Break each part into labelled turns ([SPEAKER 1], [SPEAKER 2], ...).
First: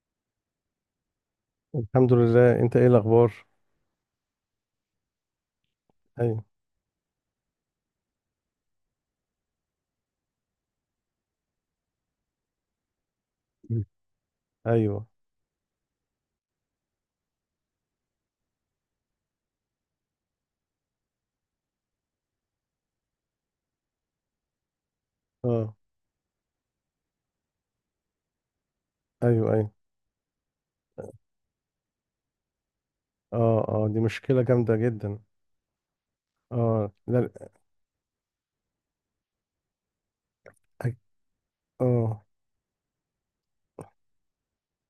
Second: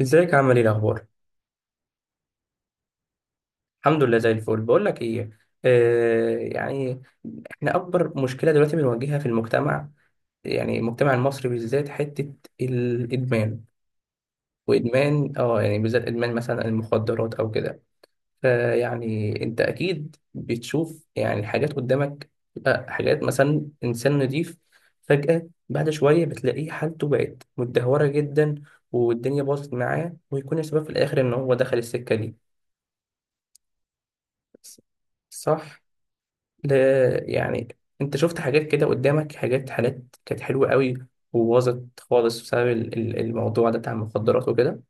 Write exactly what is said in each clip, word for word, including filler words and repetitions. [SPEAKER 1] ازيك، عامل ايه الاخبار؟
[SPEAKER 2] الحمد لله، انت ايه الاخبار؟
[SPEAKER 1] الحمد لله، زي الفل. بقول لك ايه، آه
[SPEAKER 2] ايوه.
[SPEAKER 1] يعني، احنا اكبر مشكله دلوقتي بنواجهها في المجتمع، يعني المجتمع المصري بالذات، حته الادمان.
[SPEAKER 2] ايوه.
[SPEAKER 1] وادمان، اه يعني، بالذات ادمان مثلا المخدرات او كده. فيعني انت اكيد بتشوف يعني حاجات قدامك، آه، حاجات مثلا انسان نضيف فجاه
[SPEAKER 2] اه.
[SPEAKER 1] بعد شويه بتلاقيه حالته بقت متدهوره جدا، والدنيا
[SPEAKER 2] ايوه، ايوه.
[SPEAKER 1] باظت معاه، ويكون السبب في الاخر ان هو دخل السكه دي.
[SPEAKER 2] اه، اه، دي مشكله جامده جدا.
[SPEAKER 1] صح. ده
[SPEAKER 2] اه، لا.
[SPEAKER 1] يعني انت شفت حاجات كده قدامك، حاجات، حالات كانت حلوة
[SPEAKER 2] أك...
[SPEAKER 1] قوي وباظت
[SPEAKER 2] اه،
[SPEAKER 1] خالص بسبب ال- ال- الموضوع ده بتاع المخدرات وكده.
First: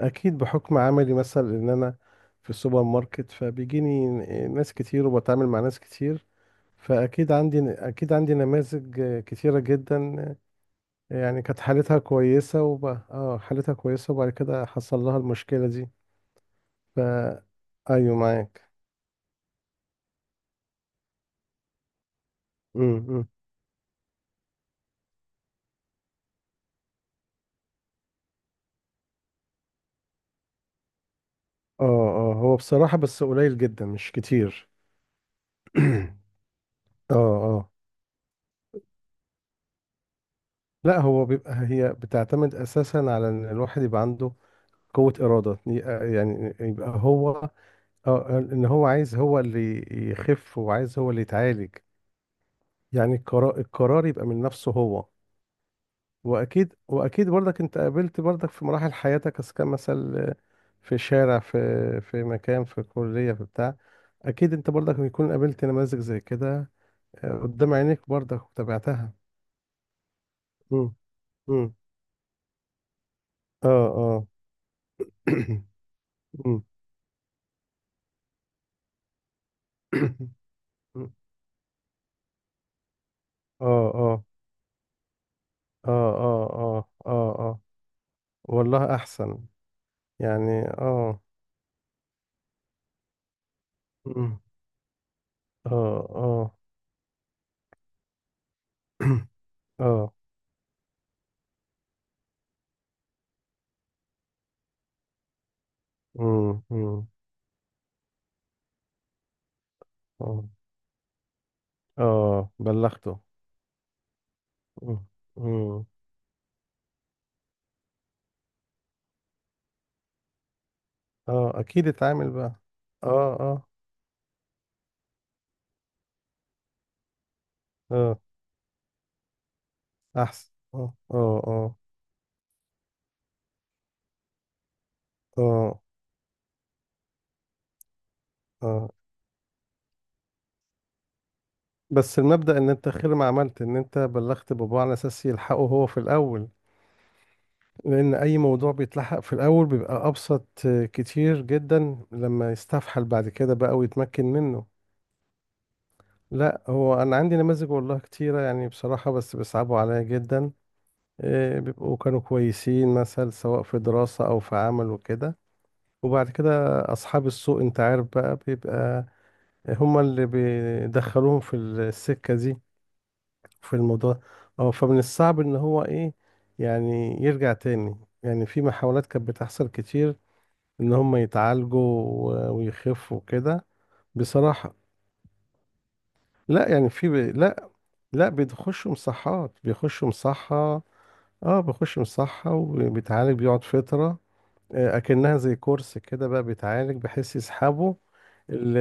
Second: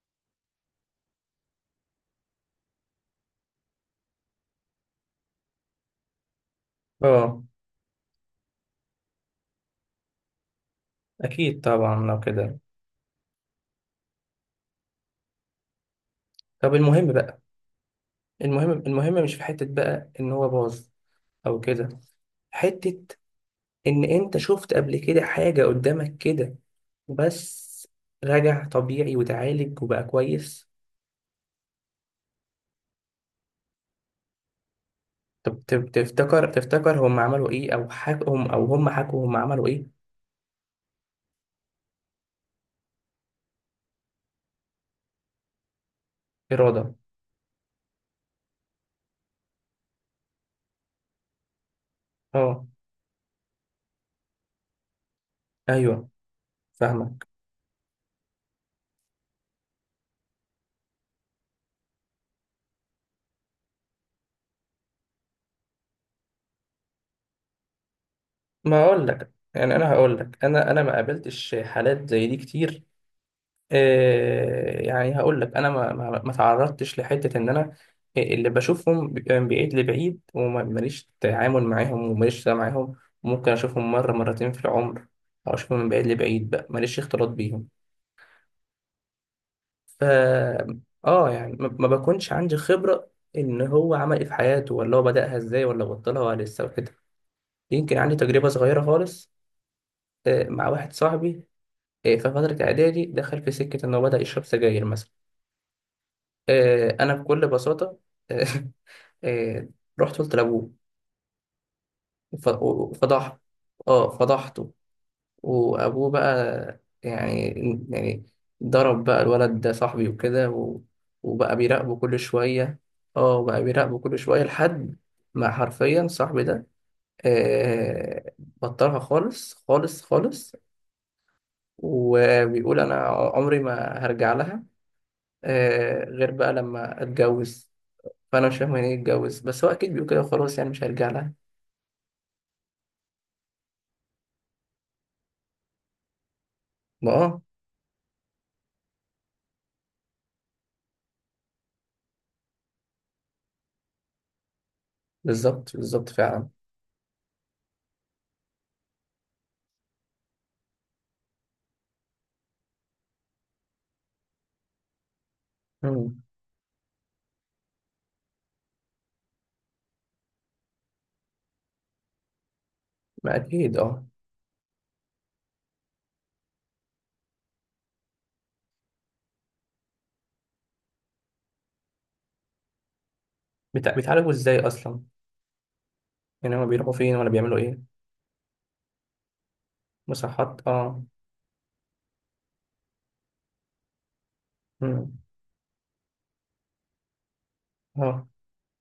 [SPEAKER 2] اكيد بحكم عملي مثلا ان انا في السوبر ماركت، فبيجيني ناس كتير وبتعامل مع ناس كتير، فاكيد
[SPEAKER 1] اه
[SPEAKER 2] عندي اكيد عندي نماذج آه، كتيره جدا. آه، يعني
[SPEAKER 1] اكيد
[SPEAKER 2] كانت حالتها
[SPEAKER 1] طبعا لو كده.
[SPEAKER 2] كويسه، وب... اه حالتها كويسه وبعد كده حصل لها المشكله دي.
[SPEAKER 1] طب
[SPEAKER 2] ف
[SPEAKER 1] المهم بقى،
[SPEAKER 2] ايوه،
[SPEAKER 1] المهم
[SPEAKER 2] معاك.
[SPEAKER 1] المهم مش في حتة بقى ان هو باظ او كده، حتة ان انت شفت قبل كده حاجة قدامك كده بس رجع طبيعي وتعالج وبقى كويس.
[SPEAKER 2] اه، اه، هو بصراحة بس قليل جدا، مش كتير.
[SPEAKER 1] طب تف- تفتكر، تفتكر
[SPEAKER 2] اه،
[SPEAKER 1] هم عملوا
[SPEAKER 2] اه،
[SPEAKER 1] ايه؟ او حكوا هم، او هم حكوا هم عملوا ايه؟
[SPEAKER 2] لا، هو بيبقى هي بتعتمد اساسا على ان الواحد يبقى عنده قوة إرادة، ي- آه، يعني يبقى
[SPEAKER 1] إرادة.
[SPEAKER 2] هو. اه ان هو عايز، هو اللي يخف وعايز هو اللي يتعالج.
[SPEAKER 1] اه،
[SPEAKER 2] يعني القرار القرار يبقى من نفسه هو.
[SPEAKER 1] ايوه،
[SPEAKER 2] واكيد
[SPEAKER 1] فاهمك.
[SPEAKER 2] واكيد برضك انت قابلت برضك في مراحل حياتك، اذا كان مثلا في شارع، في في مكان، في كلية، في بتاع، اكيد انت برضك بيكون قابلت نماذج زي كده قدام عينيك برضك
[SPEAKER 1] ما اقول
[SPEAKER 2] تابعتها.
[SPEAKER 1] لك، يعني انا هقول لك، انا انا ما
[SPEAKER 2] مم.
[SPEAKER 1] قابلتش
[SPEAKER 2] مم.
[SPEAKER 1] حالات زي دي كتير.
[SPEAKER 2] اه، اه.
[SPEAKER 1] آه، يعني هقول لك انا ما ما ما
[SPEAKER 2] مم.
[SPEAKER 1] تعرضتش لحته ان انا اللي بشوفهم بيبقى من بعيد لبعيد، وماليش تعامل معاهم وماليش سلام معاهم. ممكن
[SPEAKER 2] اه،
[SPEAKER 1] اشوفهم مره
[SPEAKER 2] اه،
[SPEAKER 1] مرتين في العمر، او اشوفهم من
[SPEAKER 2] اه،
[SPEAKER 1] بعيد
[SPEAKER 2] اه،
[SPEAKER 1] لبعيد بقى،
[SPEAKER 2] اه،
[SPEAKER 1] ماليش اختلاط
[SPEAKER 2] اه، اه،
[SPEAKER 1] بيهم.
[SPEAKER 2] والله احسن.
[SPEAKER 1] ف،
[SPEAKER 2] يعني، اه.
[SPEAKER 1] اه يعني ما ما بكونش عندي خبره ان هو عمل ايه في
[SPEAKER 2] مم.
[SPEAKER 1] حياته، ولا هو بدأها ازاي،
[SPEAKER 2] اه،
[SPEAKER 1] ولا بطلها ولا
[SPEAKER 2] اه،
[SPEAKER 1] لسه وكده. يمكن عندي تجربه صغيره خالص،
[SPEAKER 2] اه.
[SPEAKER 1] آه، مع واحد صاحبي. إيه، في فترة إعدادي دخل في سكة إنه بدأ يشرب سجاير مثلا.
[SPEAKER 2] مم.
[SPEAKER 1] إيه،
[SPEAKER 2] مم.
[SPEAKER 1] أنا بكل بساطة. إيه، رحت قلت
[SPEAKER 2] اه،
[SPEAKER 1] لأبوه. ف-
[SPEAKER 2] اه، بلغته.
[SPEAKER 1] وفضحته. أه فضحته.
[SPEAKER 2] مم. مم.
[SPEAKER 1] وأبوه بقى يعني، يعني ضرب بقى الولد ده صاحبي وكده و- وبقى
[SPEAKER 2] اه، اكيد
[SPEAKER 1] بيراقبه كل
[SPEAKER 2] اتعامل بقى.
[SPEAKER 1] شوية.
[SPEAKER 2] اه،
[SPEAKER 1] أه بقى
[SPEAKER 2] اه،
[SPEAKER 1] بيراقبه كل شوية لحد ما حرفيا صاحبي ده،
[SPEAKER 2] اه،
[SPEAKER 1] إيه، بطلها خالص خالص
[SPEAKER 2] احسن،
[SPEAKER 1] خالص،
[SPEAKER 2] اه، اه،
[SPEAKER 1] وبيقول أنا عمري ما هرجع لها.
[SPEAKER 2] اه، اه،
[SPEAKER 1] آه غير بقى لما اتجوز. فانا مش فاهم يعني
[SPEAKER 2] اه،
[SPEAKER 1] ايه اتجوز، بس هو اكيد بيقول كده، خلاص يعني مش هيرجع لها.
[SPEAKER 2] بس المبدأ ان انت خير ما عملت ان انت بلغت باباه على اساس يلحقه هو في الاول.
[SPEAKER 1] ما اه،
[SPEAKER 2] لان اي موضوع بيتلحق في الاول بيبقى ابسط كتير جدا لما يستفحل بعد كده بقى ويتمكن منه.
[SPEAKER 1] بالظبط بالظبط فعلا.
[SPEAKER 2] لا، هو انا عندي نماذج والله كتيرة، يعني بصراحة، بس بيصعبوا عليا جدا. إيه، بيبقوا كانوا كويسين مثلا سواء في دراسة او في عمل وكده،
[SPEAKER 1] مم.
[SPEAKER 2] وبعد كده اصحاب السوء انت عارف بقى، بيبقى هما اللي بيدخلوهم في السكة دي
[SPEAKER 1] ما اكيد
[SPEAKER 2] في
[SPEAKER 1] اه.
[SPEAKER 2] الموضوع. اه فمن الصعب ان هو ايه يعني يرجع تاني. يعني في محاولات كانت بتحصل كتير ان هم يتعالجوا و- ويخفوا كده.
[SPEAKER 1] بتع... بيتعالجوا ازاي
[SPEAKER 2] بصراحة،
[SPEAKER 1] اصلا؟ يعني هما
[SPEAKER 2] لا، يعني
[SPEAKER 1] بيروحوا
[SPEAKER 2] في ب...
[SPEAKER 1] فين، ولا بيعملوا
[SPEAKER 2] لا،
[SPEAKER 1] ايه؟
[SPEAKER 2] لا، بيخشوا مصحات، بيخشوا
[SPEAKER 1] مصحات
[SPEAKER 2] مصحة.
[SPEAKER 1] اه.
[SPEAKER 2] اه، بيخشوا مصحة وبيتعالج، بيقعد فترة. آه،
[SPEAKER 1] مم.
[SPEAKER 2] اكنها زي كورس كده بقى، بيتعالج بحيث يسحبوا
[SPEAKER 1] اه.
[SPEAKER 2] ال...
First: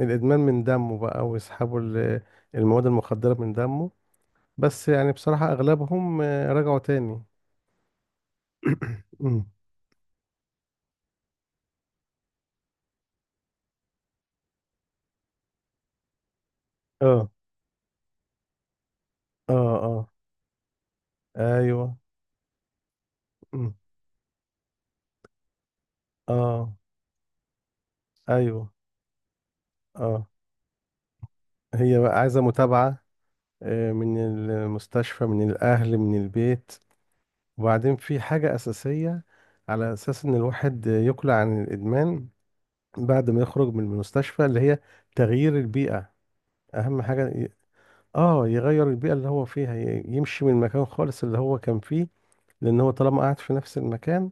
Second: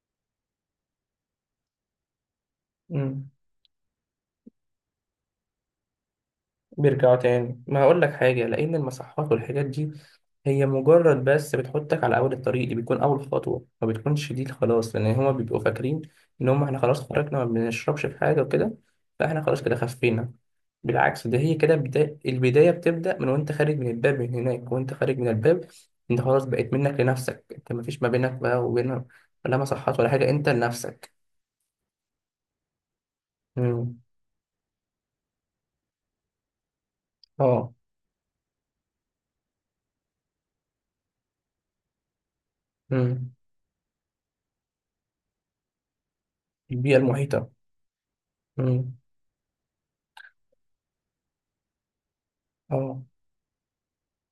[SPEAKER 2] الادمان من دمه، بقى ويسحبوا ال- المواد
[SPEAKER 1] مم.
[SPEAKER 2] المخدرة من دمه. بس يعني بصراحة اغلبهم آه، رجعوا
[SPEAKER 1] بيرجعوا
[SPEAKER 2] تاني.
[SPEAKER 1] تاني. ما هقول لك حاجة، لأن المصحات
[SPEAKER 2] أمم.
[SPEAKER 1] والحاجات دي هي مجرد بس بتحطك على أول الطريق، دي بيكون أول خطوة، ما بتكونش دي خلاص، لأن هما بيبقوا فاكرين إن هما إحنا خلاص
[SPEAKER 2] اه،
[SPEAKER 1] خرجنا، ما بنشربش في حاجة وكده، فإحنا
[SPEAKER 2] اه،
[SPEAKER 1] خلاص كده
[SPEAKER 2] اه،
[SPEAKER 1] خفينا. بالعكس، ده هي كده
[SPEAKER 2] ايوه،
[SPEAKER 1] بدا... البداية بتبدأ من وأنت
[SPEAKER 2] أمم.
[SPEAKER 1] خارج من الباب، من هناك وأنت خارج من الباب. أنت خلاص بقيت
[SPEAKER 2] اه،
[SPEAKER 1] منك لنفسك، أنت مفيش ما بينك بقى
[SPEAKER 2] ايوه،
[SPEAKER 1] وبين ولا مصحات ولا
[SPEAKER 2] اه،
[SPEAKER 1] حاجة، أنت لنفسك.
[SPEAKER 2] هي بقى عايزه متابعه آه،
[SPEAKER 1] مم.
[SPEAKER 2] من المستشفى، من الاهل، من البيت.
[SPEAKER 1] أه.
[SPEAKER 2] وبعدين في حاجه اساسيه على اساس ان الواحد يقلع عن الادمان بعد
[SPEAKER 1] مم.
[SPEAKER 2] ما يخرج من المستشفى، اللي هي تغيير البيئه.
[SPEAKER 1] البيئة
[SPEAKER 2] اهم حاجه
[SPEAKER 1] المحيطة.
[SPEAKER 2] ي- اه يغير
[SPEAKER 1] مم.
[SPEAKER 2] البيئه اللي هو فيها، ي- يمشي من المكان خالص اللي هو كان فيه. لان هو
[SPEAKER 1] أه.
[SPEAKER 2] طالما قاعد في نفس المكان،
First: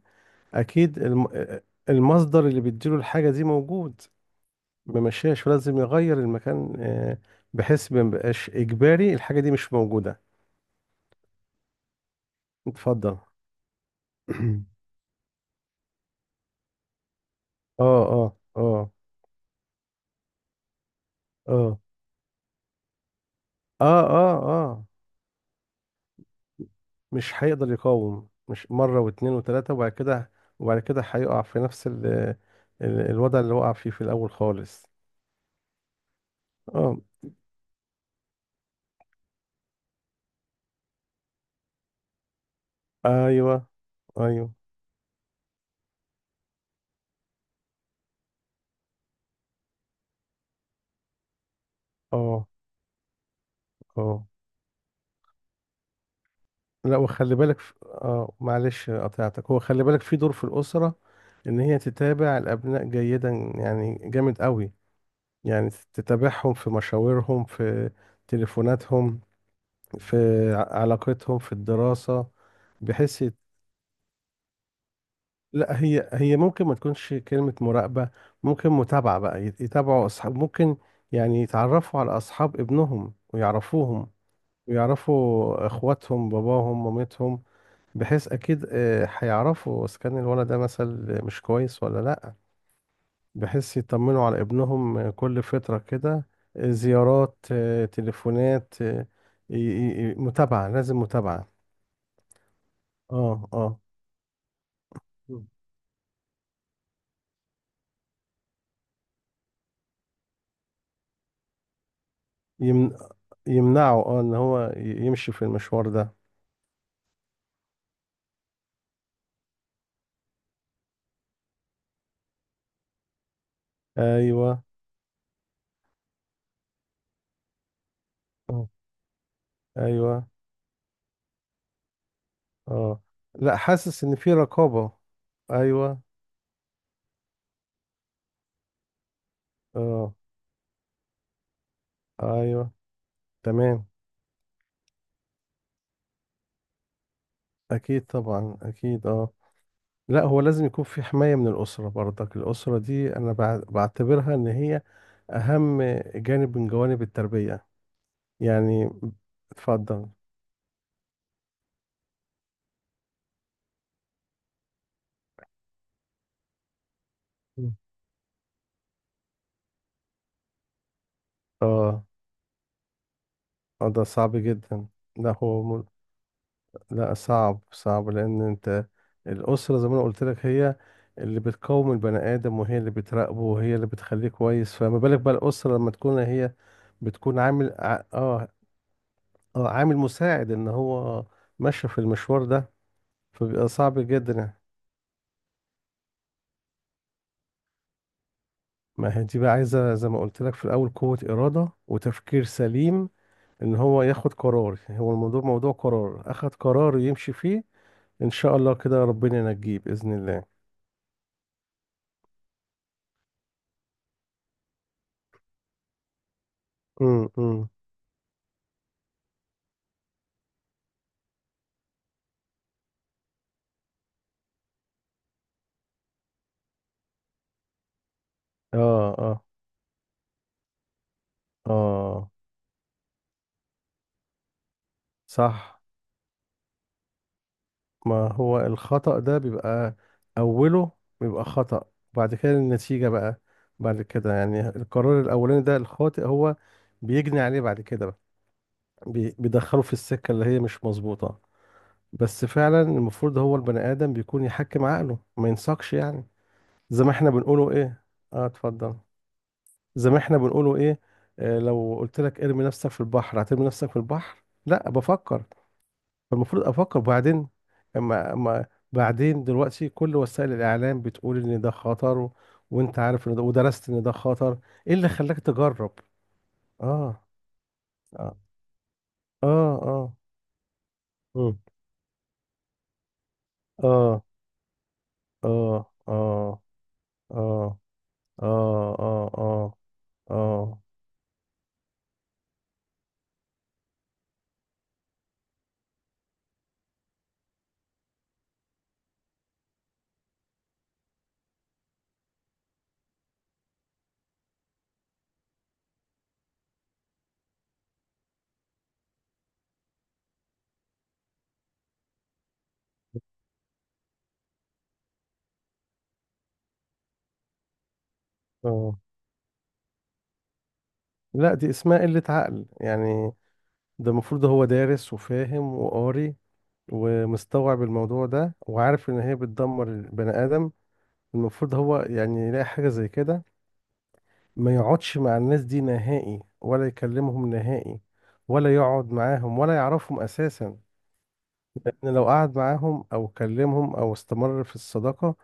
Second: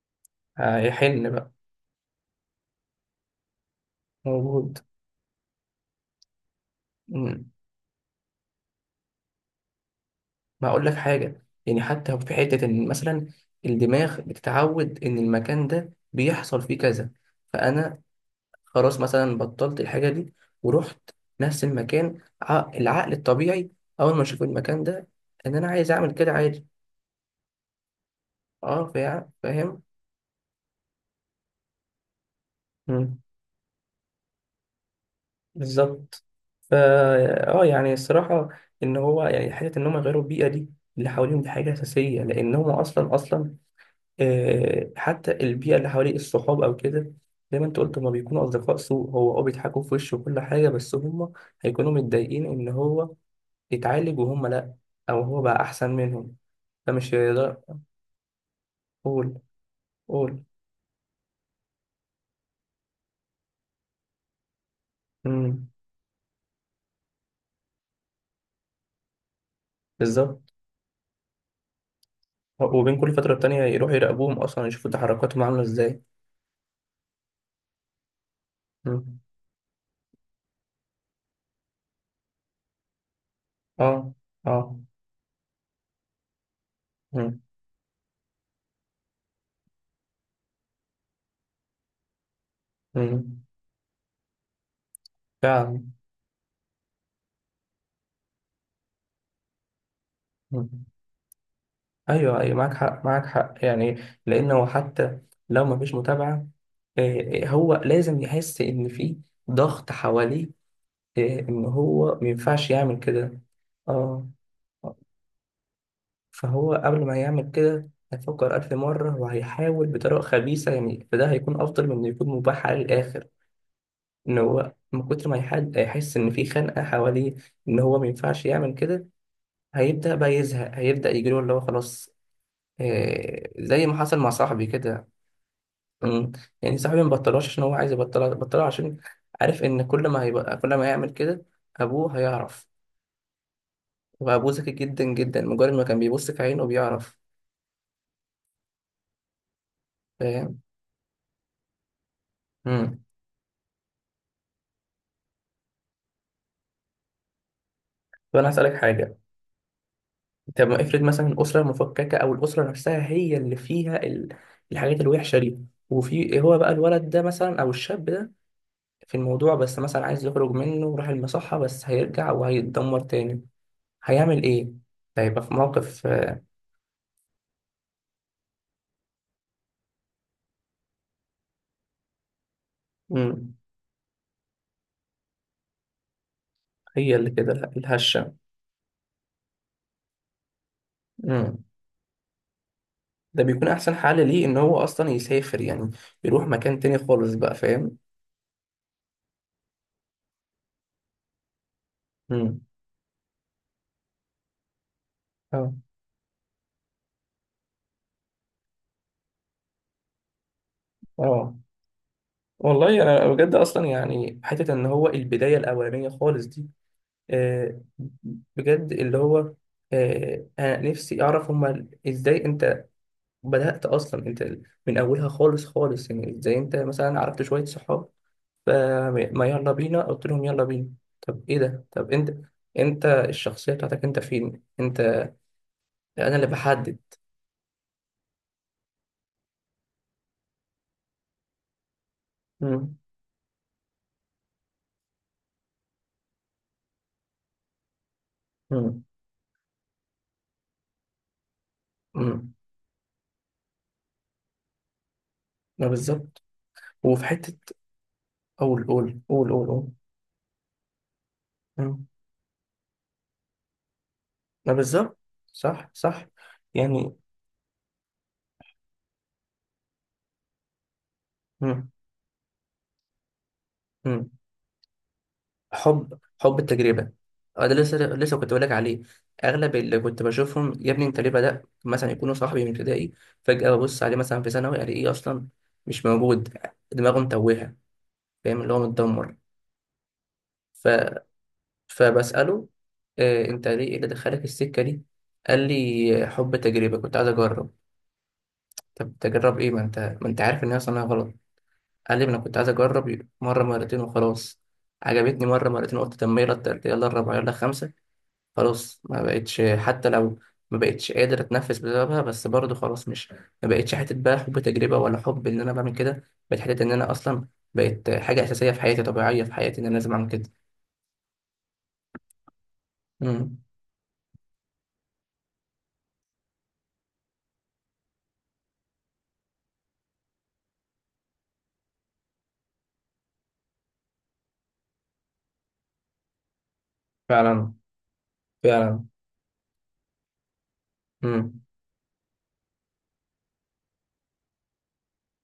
[SPEAKER 2] اكيد الم...
[SPEAKER 1] هيحن بقى.
[SPEAKER 2] المصدر اللي بيديله الحاجه دي موجود.
[SPEAKER 1] موجود.
[SPEAKER 2] ممشيهاش، لازم يغير المكان آه،
[SPEAKER 1] مم.
[SPEAKER 2] بحيث ما يبقاش اجباري، الحاجه دي مش موجوده.
[SPEAKER 1] ما اقول لك حاجه، يعني حتى في حته ان
[SPEAKER 2] اتفضل.
[SPEAKER 1] مثلا الدماغ بتتعود ان المكان ده بيحصل فيه كذا.
[SPEAKER 2] اه،
[SPEAKER 1] فانا
[SPEAKER 2] اه، اه،
[SPEAKER 1] خلاص مثلا بطلت الحاجه دي ورحت نفس
[SPEAKER 2] اه،
[SPEAKER 1] المكان، ع- العقل الطبيعي
[SPEAKER 2] اه،
[SPEAKER 1] اول ما
[SPEAKER 2] اه،
[SPEAKER 1] اشوف
[SPEAKER 2] اه،
[SPEAKER 1] المكان ده، ان انا عايز اعمل كده عادي.
[SPEAKER 2] مش هيقدر يقاوم، مش
[SPEAKER 1] اه
[SPEAKER 2] مرة
[SPEAKER 1] فا-
[SPEAKER 2] واتنين وتلاتة،
[SPEAKER 1] فاهم.
[SPEAKER 2] وبعد كده وبعد كده هيقع في نفس ال ال
[SPEAKER 1] مم.
[SPEAKER 2] الوضع اللي وقع فيه في الأول خالص.
[SPEAKER 1] بالظبط. فا
[SPEAKER 2] اه،
[SPEAKER 1] اه يعني الصراحه، ان هو يعني حته ان هم يغيروا البيئه دي اللي حواليهم دي حاجه اساسيه، لان هم اصلا اصلا،
[SPEAKER 2] ايوه، ايوه،
[SPEAKER 1] آه، حتى البيئة اللي حواليه الصحاب أو كده، زي ما أنت قلت هما بيكونوا أصدقاء سوء، هو أه بيضحكوا في وشه وكل حاجة، بس هما هيكونوا متضايقين
[SPEAKER 2] اه،
[SPEAKER 1] إن هو اتعالج
[SPEAKER 2] اه،
[SPEAKER 1] وهما لأ، أو هو بقى أحسن منهم.
[SPEAKER 2] لا،
[SPEAKER 1] فمش
[SPEAKER 2] وخلي
[SPEAKER 1] هيقدر.
[SPEAKER 2] بالك في... اه معلش
[SPEAKER 1] قول
[SPEAKER 2] قطعتك، هو خلي بالك في دور
[SPEAKER 1] قول.
[SPEAKER 2] في الأسرة، إن هي تتابع الأبناء جيدا، يعني جامد قوي.
[SPEAKER 1] مم.
[SPEAKER 2] يعني تتابعهم في مشاورهم، في تليفوناتهم، في
[SPEAKER 1] بالظبط.
[SPEAKER 2] ع- علاقتهم في الدراسة،
[SPEAKER 1] وبين كل
[SPEAKER 2] بحيث يت-
[SPEAKER 1] فترة تانية يروحوا يراقبوهم، أصلا يشوفوا تحركاتهم عاملة
[SPEAKER 2] لا،
[SPEAKER 1] إزاي.
[SPEAKER 2] هي هي ممكن ما تكونش كلمة مراقبة، ممكن
[SPEAKER 1] مم.
[SPEAKER 2] متابعة بقى، يت- يتابعوا أصحاب ممكن، يعني يتعرفوا على أصحاب ابنهم ويعرفوهم،
[SPEAKER 1] أه. أه.
[SPEAKER 2] ويعرفوا إخواتهم، باباهم،
[SPEAKER 1] مم.
[SPEAKER 2] مامتهم، بحيث اكيد آه، هيعرفوا اذا كان الولد ده مثلا مش كويس ولا لا،
[SPEAKER 1] مم.
[SPEAKER 2] بحيث يطمنوا على ابنهم آه، كل فترة
[SPEAKER 1] فعلا.
[SPEAKER 2] كده. آه، زيارات، آه، تليفونات، آه، ي- ي- ي- متابعة،
[SPEAKER 1] إمم.
[SPEAKER 2] لازم متابعة.
[SPEAKER 1] ايوه ايوه، معاك حق معاك
[SPEAKER 2] اه،
[SPEAKER 1] حق
[SPEAKER 2] اه.
[SPEAKER 1] يعني. لانه حتى
[SPEAKER 2] مم.
[SPEAKER 1] لو ما فيش متابعه، آه، آه، هو لازم يحس ان في ضغط حواليه، آه، ان هو ما ينفعش
[SPEAKER 2] يمن...
[SPEAKER 1] يعمل كده.
[SPEAKER 2] يمنعه اه
[SPEAKER 1] اه.
[SPEAKER 2] ان هو
[SPEAKER 1] آه،
[SPEAKER 2] ي- يمشي في المشوار ده.
[SPEAKER 1] فهو قبل ما يعمل كده هيفكر ألف مرة، وهيحاول بطريقة خبيثة يعني، فده هيكون أفضل من إنه يكون مباح عليه للآخر، إن
[SPEAKER 2] ايوه،
[SPEAKER 1] هو من كتر ما يحد هيحس إن في خنقة حواليه، إن هو ما ينفعش
[SPEAKER 2] آه.
[SPEAKER 1] يعمل كده. هيبدأ
[SPEAKER 2] ايوه،
[SPEAKER 1] بقى يزهق، هيبدأ يجيله اللي هو خلاص.
[SPEAKER 2] اه،
[SPEAKER 1] آه
[SPEAKER 2] لا،
[SPEAKER 1] زي ما
[SPEAKER 2] حاسس ان
[SPEAKER 1] حصل مع
[SPEAKER 2] في
[SPEAKER 1] صاحبي
[SPEAKER 2] رقابة.
[SPEAKER 1] كده.
[SPEAKER 2] ايوه،
[SPEAKER 1] امم. يعني صاحبي ما بطلهاش عشان هو عايز يبطلها، بطلها عشان عارف ان كل
[SPEAKER 2] اه،
[SPEAKER 1] ما هيبقى كل ما يعمل كده ابوه هيعرف.
[SPEAKER 2] ايوه، تمام.
[SPEAKER 1] وابوه ذكي جدا جدا، مجرد ما كان بيبص في عينه بيعرف.
[SPEAKER 2] اكيد طبعا، اكيد، اه. لا، هو
[SPEAKER 1] فاهم.
[SPEAKER 2] لازم يكون في حماية من الأسرة برضك، الأسرة
[SPEAKER 1] امم.
[SPEAKER 2] دي أنا بع- بعتبرها إن هي أهم جانب من جوانب التربية،
[SPEAKER 1] طب انا هسألك
[SPEAKER 2] يعني.
[SPEAKER 1] حاجة.
[SPEAKER 2] اتفضل.
[SPEAKER 1] طب ما افرض مثلا الأسرة المفككة، او الأسرة نفسها هي اللي فيها ال... الحاجات الوحشة دي، وفي هو بقى الولد ده مثلا او
[SPEAKER 2] مم.
[SPEAKER 1] الشاب ده في الموضوع، بس مثلا عايز يخرج منه وراح المصحة، بس
[SPEAKER 2] اه،
[SPEAKER 1] هيرجع وهيتدمر تاني.
[SPEAKER 2] آه، ده صعب
[SPEAKER 1] هيعمل ايه؟
[SPEAKER 2] جدا. لا،
[SPEAKER 1] هيبقى في
[SPEAKER 2] هو مل...
[SPEAKER 1] موقف آه،
[SPEAKER 2] لا، صعب، صعب، لأن أنت الأسرة زي ما أنا قلت لك هي اللي بتقوم البني آدم، وهي اللي بتراقبه،
[SPEAKER 1] امم
[SPEAKER 2] وهي اللي بتخليه كويس، فما بالك بقى الأسرة لما تكون هي
[SPEAKER 1] هي اللي
[SPEAKER 2] بتكون
[SPEAKER 1] كده
[SPEAKER 2] عامل ع-
[SPEAKER 1] الهشة.
[SPEAKER 2] اه اه عامل مساعد إن هو
[SPEAKER 1] مم.
[SPEAKER 2] ماشي في المشوار ده،
[SPEAKER 1] ده بيكون
[SPEAKER 2] فبيبقى
[SPEAKER 1] احسن
[SPEAKER 2] صعب
[SPEAKER 1] حل
[SPEAKER 2] جدا
[SPEAKER 1] ليه ان
[SPEAKER 2] يعني.
[SPEAKER 1] هو اصلا يسافر، يعني يروح مكان تاني خالص بقى، فاهم.
[SPEAKER 2] ما هي دي بقى عايزة زي ما قلت لك في الأول قوة إرادة وتفكير
[SPEAKER 1] مم.
[SPEAKER 2] سليم، إن هو ياخد قرار. يعني هو الموضوع
[SPEAKER 1] اه
[SPEAKER 2] موضوع قرار، أخد قرار يمشي فيه. إن شاء الله كده ربنا ينجيه بإذن الله.
[SPEAKER 1] اه. والله انا بجد اصلا يعني حته ان هو البدايه الاولانيه خالص دي،
[SPEAKER 2] امم. امم.
[SPEAKER 1] آه بجد اللي هو، آه انا نفسي اعرف، هما ازاي انت بدات اصلا انت، من اولها خالص خالص، يعني ازاي انت مثلا عرفت شويه صحاب
[SPEAKER 2] آه. آه.
[SPEAKER 1] فما يلا بينا، قلت لهم يلا بينا. طب ايه ده؟ طب
[SPEAKER 2] آه.
[SPEAKER 1] انت انت الشخصيه بتاعتك، انت فين انت،
[SPEAKER 2] صح.
[SPEAKER 1] انا اللي بحدد.
[SPEAKER 2] ما هو الخطأ ده بيبقى أوله، بيبقى خطأ، بعد كده
[SPEAKER 1] مم.
[SPEAKER 2] النتيجة بقى بعد كده، يعني القرار الأولاني ده الخاطئ هو بيجني عليه بعد كده بقى.
[SPEAKER 1] مم.
[SPEAKER 2] بي- بيدخله في السكة اللي هي مش مظبوطة. بس
[SPEAKER 1] مم.
[SPEAKER 2] فعلا المفروض هو البني آدم بيكون يحكم عقله، ما
[SPEAKER 1] ما
[SPEAKER 2] ينساقش، يعني.
[SPEAKER 1] بالظبط.
[SPEAKER 2] زي ما
[SPEAKER 1] وفي
[SPEAKER 2] احنا بنقوله
[SPEAKER 1] حتة
[SPEAKER 2] ايه. اه،
[SPEAKER 1] قول
[SPEAKER 2] اتفضل.
[SPEAKER 1] قول قول قول قول.
[SPEAKER 2] زي ما احنا بنقوله ايه. آه، لو
[SPEAKER 1] مم.
[SPEAKER 2] قلت لك ارمي نفسك في البحر، هترمي نفسك في البحر؟
[SPEAKER 1] ما
[SPEAKER 2] لا،
[SPEAKER 1] بالظبط.
[SPEAKER 2] بفكر.
[SPEAKER 1] صح صح
[SPEAKER 2] فالمفروض افكر،
[SPEAKER 1] يعني.
[SPEAKER 2] وبعدين اما اما بعدين دلوقتي كل وسائل الاعلام بتقول ان ده
[SPEAKER 1] مم.
[SPEAKER 2] خطر، و... وانت عارف ان ده، ودرست ان ده
[SPEAKER 1] مم.
[SPEAKER 2] خطر، ايه اللي خلاك تجرب؟
[SPEAKER 1] حب حب التجربة.
[SPEAKER 2] اه،
[SPEAKER 1] اه ده لسه لسه
[SPEAKER 2] اه،
[SPEAKER 1] كنت بقولك عليه.
[SPEAKER 2] اه،
[SPEAKER 1] أغلب اللي
[SPEAKER 2] اه.
[SPEAKER 1] كنت بشوفهم يا ابني أنت ليه
[SPEAKER 2] مم.
[SPEAKER 1] بدأت؟ مثلا يكونوا صاحبي من ابتدائي، فجأة ببص عليه
[SPEAKER 2] اه،
[SPEAKER 1] مثلا في ثانوي ألاقيه إيه أصلا؟
[SPEAKER 2] اه،
[SPEAKER 1] مش موجود،
[SPEAKER 2] اه،
[SPEAKER 1] دماغه متوهة،
[SPEAKER 2] اه،
[SPEAKER 1] فاهم اللي هو
[SPEAKER 2] اه، اه،
[SPEAKER 1] متدمر.
[SPEAKER 2] اه، اه،
[SPEAKER 1] ف... فبسأله، آه، أنت ليه، إيه اللي دخلك السكة دي؟ قال لي حب تجربة، كنت عايز أجرب. طب تجرب ايه؟ ما انت ما انت عارف ان هي صناعة غلط. قال لي ما انا كنت عايز اجرب مرة مرتين وخلاص، عجبتني مرة مرتين، قلت طب ما يلا التالتة، يلا الرابعة، يلا الخامسة، خلاص ما بقتش حتى لو، ما بقتش قادر اتنفس بسببها، بس برضه خلاص، مش ما بقتش حتة بقى حب تجربة ولا حب ان انا بعمل كده، بقت حتة ان انا اصلا بقت حاجة اساسية في
[SPEAKER 2] اه.
[SPEAKER 1] حياتي، طبيعية في حياتي ان انا لازم اعمل كده.
[SPEAKER 2] لا، دي اسمها قلة عقل، يعني
[SPEAKER 1] امم.
[SPEAKER 2] ده المفروض هو دارس وفاهم وقاري ومستوعب الموضوع ده وعارف ان هي بتدمر البني ادم. المفروض هو يعني يلاقي حاجة زي كده، ما يقعدش مع الناس دي نهائي، ولا يكلمهم
[SPEAKER 1] فعلا
[SPEAKER 2] نهائي، ولا
[SPEAKER 1] فعلا.
[SPEAKER 2] يقعد معاهم، ولا يعرفهم اساسا.
[SPEAKER 1] امم.
[SPEAKER 2] لان لو قعد معاهم او كلمهم او استمر في الصداقة،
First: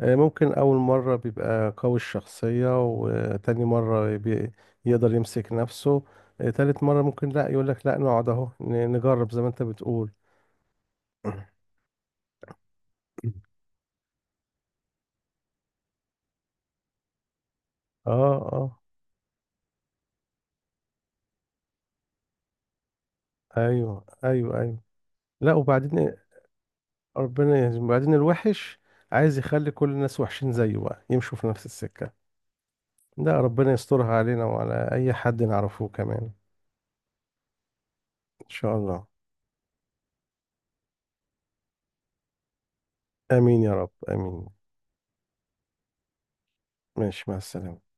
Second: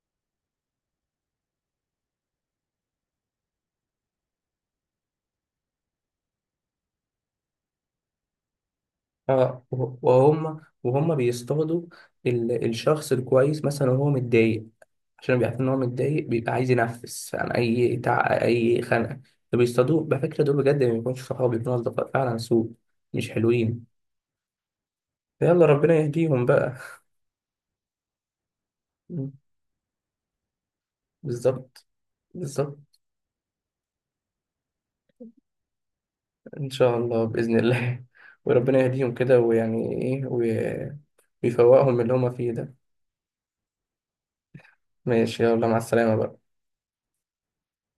[SPEAKER 2] آه، ممكن أول مرة بيبقى قوي الشخصية، وتاني مرة بي- يقدر يمسك نفسه، آه، تالت مرة ممكن لا يقولك لا نقعد أهو ن- نجرب زي ما أنت
[SPEAKER 1] اه وه-
[SPEAKER 2] بتقول.
[SPEAKER 1] وهم وهم بيصطادوا ال- الشخص
[SPEAKER 2] اه،
[SPEAKER 1] الكويس مثلا، وهو متضايق، عشان بيعرف ان هو متضايق بيبقى عايز ينفس عن اي تع...
[SPEAKER 2] اه،
[SPEAKER 1] اي خنقه. فبيصطادوه على فكره. دول بجد ما بيكونوش صحاب، بيكونوا اصدقاء فعلا سوء، مش حلوين.
[SPEAKER 2] ايوه، ايوه، ايوه. لا،
[SPEAKER 1] يلا ربنا
[SPEAKER 2] وبعدين
[SPEAKER 1] يهديهم بقى.
[SPEAKER 2] ربنا يهزم وبعدين الوحش
[SPEAKER 1] مم.
[SPEAKER 2] عايز يخلي كل الناس وحشين زيه بقى، يمشوا في نفس
[SPEAKER 1] بالظبط
[SPEAKER 2] السكة.
[SPEAKER 1] بالظبط.
[SPEAKER 2] لا، ربنا يسترها علينا وعلى أي حد نعرفه كمان.
[SPEAKER 1] ان شاء الله باذن الله.
[SPEAKER 2] إن شاء
[SPEAKER 1] وربنا
[SPEAKER 2] الله.
[SPEAKER 1] يهديهم كده ويعني ايه وي- ويفوقهم من اللي هما فيه ده.
[SPEAKER 2] آمين يا رب، آمين.
[SPEAKER 1] ماشي يلا مع السلامه بقى.
[SPEAKER 2] ماشي، مع السلامة.